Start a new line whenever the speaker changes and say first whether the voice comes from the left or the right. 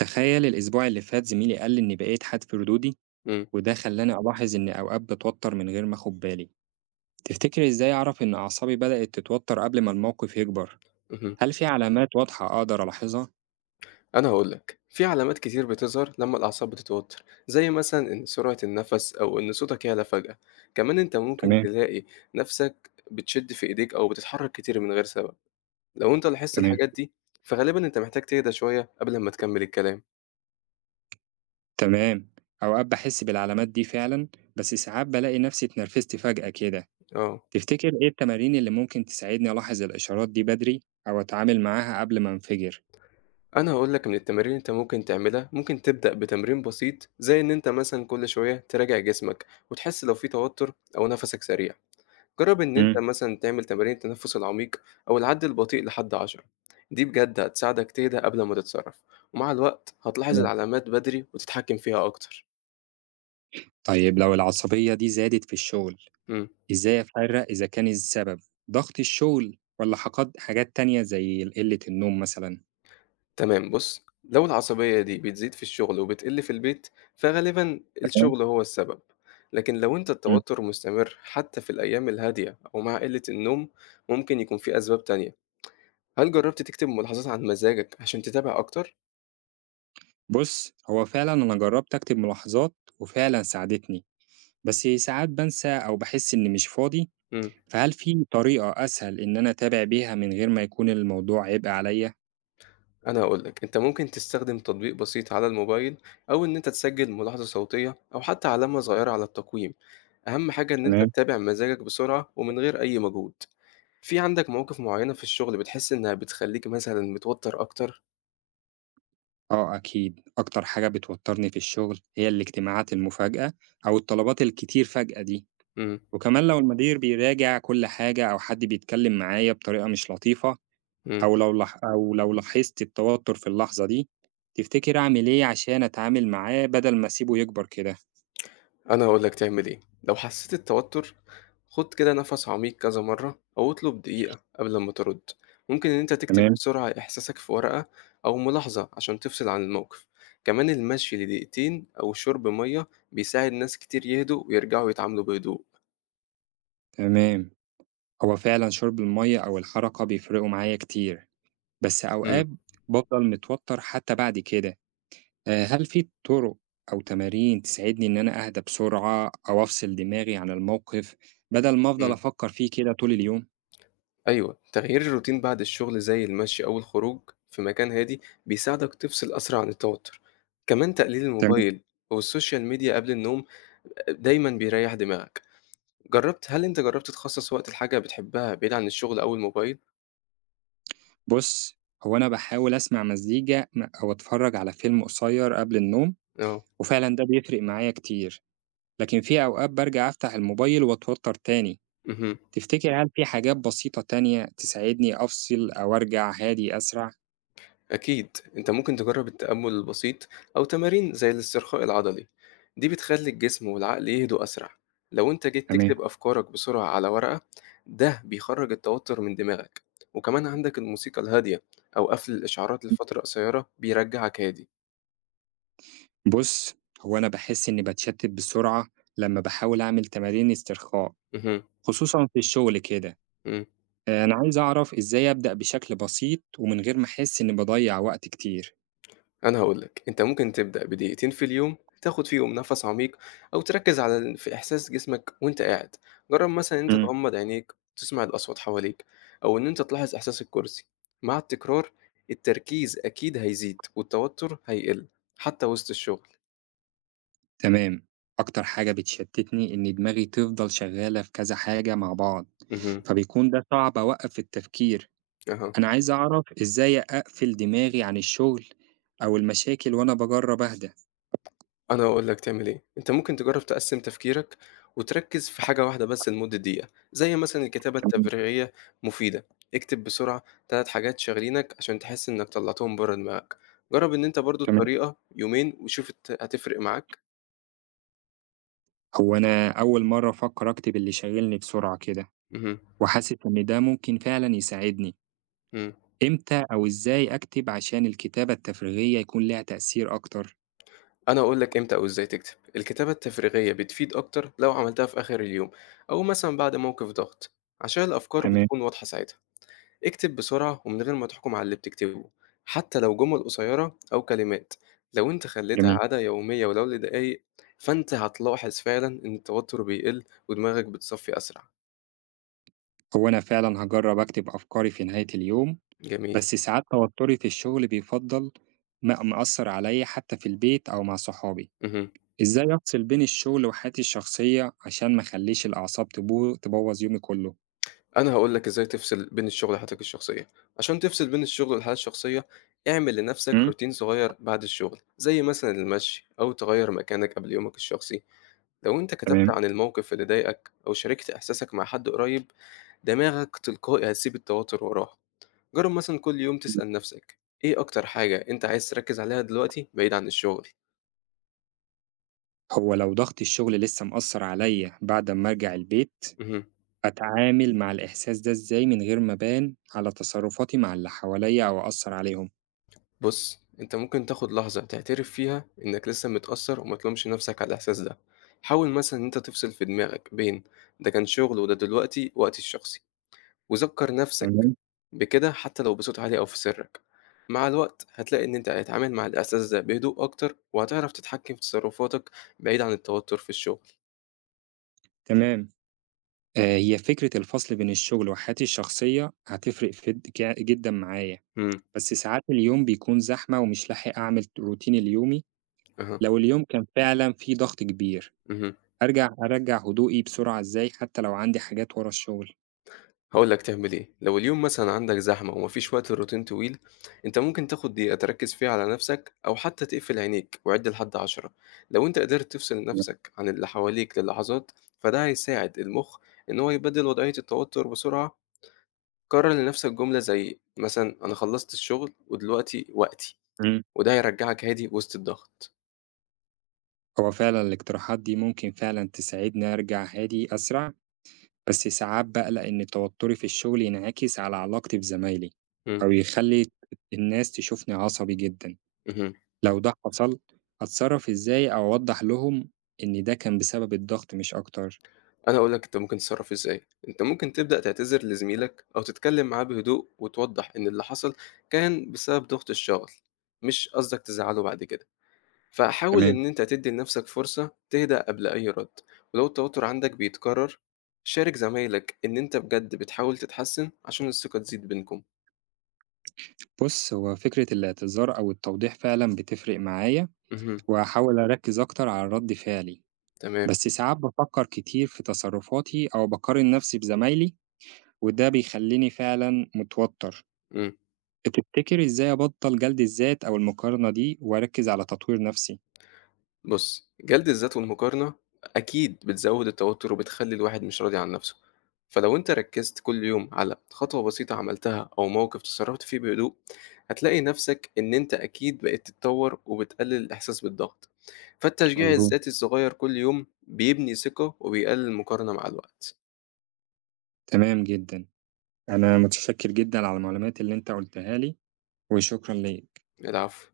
right: تخيل الأسبوع اللي فات زميلي قال لي إني بقيت حاد في ردودي،
left: إمم.
right: وده خلاني ألاحظ إني أوقات بتوتر من غير ما أخد بالي. تفتكر إزاي أعرف إن أعصابي بدأت تتوتر قبل ما الموقف يكبر؟
left: اهم.
right: هل في علامات واضحة أقدر ألاحظها؟
left: أنا هاقول لك، في علامات كتير بتظهر لمّا الأعصاب بتتوتر، زي مثلًا إن سرعة النَفَس أو إن صوتك يعلى فجأة. كمان أنت ممكن
right: تمام.
left: تلاقي نَفْسك بتشد في إيديك أو بتتحرك كتير من غير سبب. لو أنت لاحظت
right: تمام.
left: الحاجات دي، فغالبًا أنت محتاج تهدى شوية قبل أمّا تكمّل الكلام.
right: تمام. أوقات بحس بالعلامات دي فعلا، بس ساعات بلاقي نفسي اتنرفزت فجأة كده.
left: آه.
right: تفتكر إيه التمارين اللي ممكن تساعدني ألاحظ الإشارات دي بدري أو أتعامل معاها قبل ما أنفجر؟
left: أنا هاقول لك من التمارين اللي أنت ممكن تعملها، ممكن تبدأ بتمرين بسيط زي إن أنت مثلًا كل شوية تراجع جسمك وتحس لو في توتر أو نَفَسك سريع. جرّب إن أنت
right: مم.
left: مثلًا تعمل تمارين التنفس العميق أو العد البطيء لحد 10. دي بجد هتساعدك تهدى قبل ما تتصرف، ومع الوقت هتلاحظ
right: تمام.
left: العلامات بدري وتتحكم فيها أكتر.
right: طيب لو العصبية دي زادت في الشغل،
left: إمم.
right: إزاي أفرّق إذا كان السبب ضغط الشغل والّا حقد حاجات تانية زي ال قِلّة النوم مثلًا؟
left: تمام. بُص، لو العصبية دي بتزيد في الشغل وبتقل في البيت، فغالبًا
right: تمام.
left: الشغل هو السبب. لكن لو أنت
right: إمم.
left: التوتر مستمر حتى في الأيام الهادية أو مع قلة النوم، ممكن يكون في أسباب تانية. هل جرّبت تكتب ملاحظات عن مزاجك عشان تتابع أكتر؟
right: بُص، هو فعلًا أنا جرّبت أكتب ملاحظات وفعلًا ساعدتني، بس ساعات بانسى أو باحس إني مش فاضي.
left: إمم.
right: فهل في طريقة أسهل إن أنا أتابع بيها من غير ما يكون الموضوع عبء عليّا؟
left: أنا هاقول لك، أنت ممكن تستخدم تطبيق بسيط على الموبايل أو إن أنت تسجل ملاحظة صوتية أو حتى علامة صغيرة على التقويم. أهم حاجة إن أنت
right: تمام.
left: تتابع مزاجك بسرعة ومن غير أي مجهود. في عندك مواقف معينة في الشغل بتحس إنها بتخليك مثلًا متوتر أكتر؟
right: آه أكيد، أكتر حاجة بتوتّرني في الشغل هي الاجتماعات المفاجأة أو الطلبات الكتير فجأة دي،
left: إمم.
right: وكمان لو المدير بيراجع كل حاجة أو حد بيتكلم معايا بطريقة مش لطيفة
left: إمم.
right: أو لو لاحظتِ التوتر في اللحظة دي. تفتكري أعمل إيه عشان أتعامل معاه بدل ما أسيبه يكبر كده؟
left: أنا هاقول لك تعمل إيه، لو حسيت التوتر خُد كده نَفَس عميق كذا مرّة أو اطلب دقيقة قبل ما ترُد. ممكن إن أنت تكتب
right: تمام.
left: بسرعة إحساسك في ورقة أو ملاحظة عشان تفصل عن الموقف. كمان المشي لدقيقتين أو شُرب مَيّة بيساعد ناس كتير يهدوا ويرجعوا يتعاملوا بهدوء.
right: تمام. هو فعلًا شرب المَيّة أو الحركة بيفرقوا معايا كتير، بس
left: إمم.
right: أوقات بافضل متوتر حتى بعد كده. هل في طُرق أو تمارين تساعدني إن أنا أهدى بسرعة أو أفصل دماغي عن الموقف بدل ما أفضل
left: إمم.
right: أفكر فيه كده طول اليوم؟
left: أيوه، تغيير الروتين بعد الشغل زي المشي أو الخروج في مكان هادي بيساعدك تفصل أسرع عن التوتر. كمان تقليل
right: تمام.
left: الموبايل أو السوشيال ميديا قبل النوم دايمًا بيريّح دماغك. هل أنت جرّبت تخصّص وقت لحاجة بتحبها بعيد عن الشغل أو الموبايل؟
right: بُص، هو أنا باحاول أسمع مزيكا أو أتفرج على فيلم قصير قبل النوم،
left: آه.
right: وفعلًا ده بيفرق معايا كتير، لكن في أوقات بارجع أفتح الموبايل وأتوتر تاني.
left: اهم.
right: تفتكر هل في حاجات بسيطة تانية تساعدني أفصل أو أرجع هادي أسرع؟
left: أكيد، أنت ممكن تجرّب التأمُّل البسيط أو تمارين زي الاسترخاء العضلي. دي بتخلّي الجسم والعقل يهدوا أسرع. لو أنت جيت
right: تمام.
left: تكتب أفكارك بسرعة على ورقة، ده بيخرّج التوتر من دماغك. وكمان عندك الموسيقى الهادية أو قفل الإشعارات لفترة قصيرة بيرجّعك هادي.
right: بُص، هو أنا باحس إني باتشتت بسرعة لمّا باحاول أعمل تمارين استرخاء،
left: اهم.
right: خصوصًا في الشغل كده.
left: إمم.
right: أنا عايز أعرف إزاي أبدأ بشكل بسيط ومن غير ما أحس إني باضيّع وقت كتير؟
left: أنا هاقول لك، أنت ممكن تبدأ بدقيقتين في اليوم تاخد فيهم نَفَس عميق أو تركّز على في إحساس جسمك وأنت قاعد. جرّب مثلًا إن أنت
right: إمم.
left: تغمض عينيك وتسمع الأصوات حواليك أو إن أنت تلاحظ إحساس الكرسي. مع التكرار التركيز أكيد هيزيد والتوتر هيقل حتى وسط الشغل.
right: تمام. أكتر حاجة بتشتتني إن دماغي تفضل شغالة في كذا حاجة مع بعض،
left: اهم.
right: فبيكون ده صعب أوقّف التفكير.
left: أها.
right: أنا عايز أعرف إزاي أقفل دماغي عن الشغل أو المشاكل وأنا باجرّب أهدى.
left: أنا هاقول لك تعمل إيه، أنت ممكن تجرّب تقسّم تفكيرك وتركّز في حاجة واحدة بس لمدة دقيقة، زي مثلًا الكتابة
right: تمام.
left: التفريغية مفيدة. اكتب بسرعة 3 حاجات شاغلينك عشان تحس إنك طلّعتهم برّه دماغك. جرّب إن أنت برضه
right: تمام.
left: الطريقة يومين وشوف هتفرق معاك؟
right: هو أنا أول مرّة أفكّر أكتب اللي شاغلني بسرعة كده،
left: اهم.
right: وحاسس إن ده ممكن فعلًا يساعدني.
left: إمم.
right: إمتى أو إزاي أكتب عشان الكتابة التفريغية يكون ليها تأثير أكتر؟
left: أنا هاقول لك إمتى أو إزاي تكتب، الكتابة التفريغية بتفيد أكتر لو عملتها في آخر اليوم أو مثلًا بعد موقف ضغط، عشان الأفكار
right: تمام.
left: بتكون واضحة ساعتها. اكتب بسرعة ومن غير ما تحكم على اللي بتكتبه، حتى لو جمل قصيرة أو كلمات. لو انت خليتها
right: جميل.
left: عادة يومية ولو لدقايق، فانت هتلاحظ فعلا ان التوتر بيقل ودماغك بتصفي أسرع.
right: هو أنا فعلًا هاجرّب أكتب أفكاري في نهاية اليوم،
left: جميل.
right: بس ساعات توتري في الشغل بيفضّل مأثّر عليَّ حتى في البيت أو مع صحابي.
left: مهم.
right: إزاي أفصل بين الشغل وحياتي الشخصية عشان ما أخليش الأعصاب تبوظ يومي كله؟
left: أنا هقولك ازاي تفصل بين الشغل وحياتك الشخصية. عشان تفصل بين الشغل والحياة الشخصية، اعمل لنفسك
right: امم.
left: روتين صغير بعد الشغل زي مثلا المشي أو تغير مكانك قبل يومك الشخصي. لو انت كتبت
right: تمام.
left: عن الموقف اللي ضايقك أو شاركت إحساسك مع حد قريب، دماغك تلقائي هتسيب التوتر وراه. جرب مثلا كل يوم تسأل نفسك، إيه أكتر حاجة أنت عايز تركز عليها دلوقتي بعيد عن الشغل؟
right: هو لو ضغط الشغل لسه مأثر عليا بعد ما أرجع البيت،
left: مهم.
right: أتعامل مع الإحساس ده إزاي من غير ما أبان على تصرفاتي مع اللي حواليا أو أثر عليهم؟
left: بص، أنت ممكن تاخد لحظة تعترف فيها إنك لسه متأثر وما تلومش نفسك على الإحساس ده. حاول مثلا إن أنت تفصل في دماغك بين ده كان شغل وده دلوقتي وقتي الشخصي. وذكر نفسك
right: تمام.
left: بكده، حتى لو بصوت عالي أو في سرك. مع الوقت هتلاقي إن أنت هتتعامل مع الإحساس ده بهدوء أكتر وهتعرف تتحكم في تصرفاتك بعيد عن التوتر في الشغل.
right: تمام. آه، هي فكرة الفصل بين الشغل وحياتي الشخصية هتفرق جدا معايا،
left: مم.
right: بس ساعات اليوم بيكون زحمة ومش لاحق أعمل روتيني اليومي.
left: أها.
right: لو اليوم كان فعلا فيه ضغط كبير،
left: مهم.
right: أرجّع هدوئي بسرعة إزاي حتى لو عندي حاجات ورا الشغل؟
left: هاقول لك تعمل إيه، لو اليوم مثلًا عندك زحمة وما فيش وقت لروتين طويل، أنت ممكن تاخد دقيقة تركّز فيها على نفْسك أو حتى تقفل عينيك وعِد لحد 10. لو أنت قدرت تفصل نفْسك عن اللي حواليك للحظات، فده هيساعد المُخ إن هو يبدِّل وضعية التوتر بسرعة. كرّر لنفْسك جملة زي مثلًا "أنا خلّصت الشغل ودلوقتي وقتي."
right: إمم،
left: وده هيرجّعك هادي وسط الضغط.
right: هو فعلًا الاقتراحات دي ممكن فعلًا تساعدني أرجع هادي أسرع، بس ساعات باقلق إن توتري في الشغل ينعكس على علاقتي بزمايلي،
left: إمم.
right: أو يخلّي الناس تشوفني عصبي جدًا.
left: اهم.
right: لو ده حصل، أتصرف إزاي أو أوضح لهم إن ده كان بسبب الضغط مش أكتر؟
left: أنا هاقول لك أنت ممكن تتصرّف إزاي، أنت ممكن تبدأ تعتذر لزميلك أو تتكلّم معاه بهدوء وتوضّح إن اللي حصل كان بسبب ضغط الشغل، مش قصدك تزعّله بعد كده. فحاول
right: تمام.
left: إن أنت تدّي لنَفْسك فرصة تهدأ قبل أي رَد. ولو التوتُّر عندك بيتكرّر، شارك زمايلك إن أنت بجد بتحاول تتحسّن عشان الثقة تزيد بينكم.
right: بُص، هو فكرة الاعتذار أو التوضيح فعلًا بتفرق معايا،
left: اهم.
right: وهاحاول أركّز أكتر على رد فعلي.
left: تمام.
right: بس ساعات بافكر كتير في تصرفاتي أو باقارن نفسي بزمايلي، وده بيخلّيني فعلًا متوتر.
left: إمم.
right: تفتكري إزاي أبطّل جلد الذات أو المقارنة دي وأركّز على تطوير نفسي؟
left: بُص، جلد الذات والمقارنة أكيد بتزوّد التوتر وبتخلّي الواحد مش راضي عن نَفْسه. فلو أنت ركّزت كل يوم على خطوة بسيطة عملتها أو موقف تصرّفت فيه بهدوء، هتلاقي نَفْسك إن أنت أكيد بقيت تتطوّر وبتقلّل الإحساس بالضغط. فالتشجيع
right: مضبوط.
left: الذاتي الصغير كل يوم بيبني ثقة وبيقلّل المقارنة مع الوقت.
right: تمام جدًا. أنا متشكر جدًا على المعلومات اللي أنت قُلتها لي، وشكرًا ليك.
left: العفو.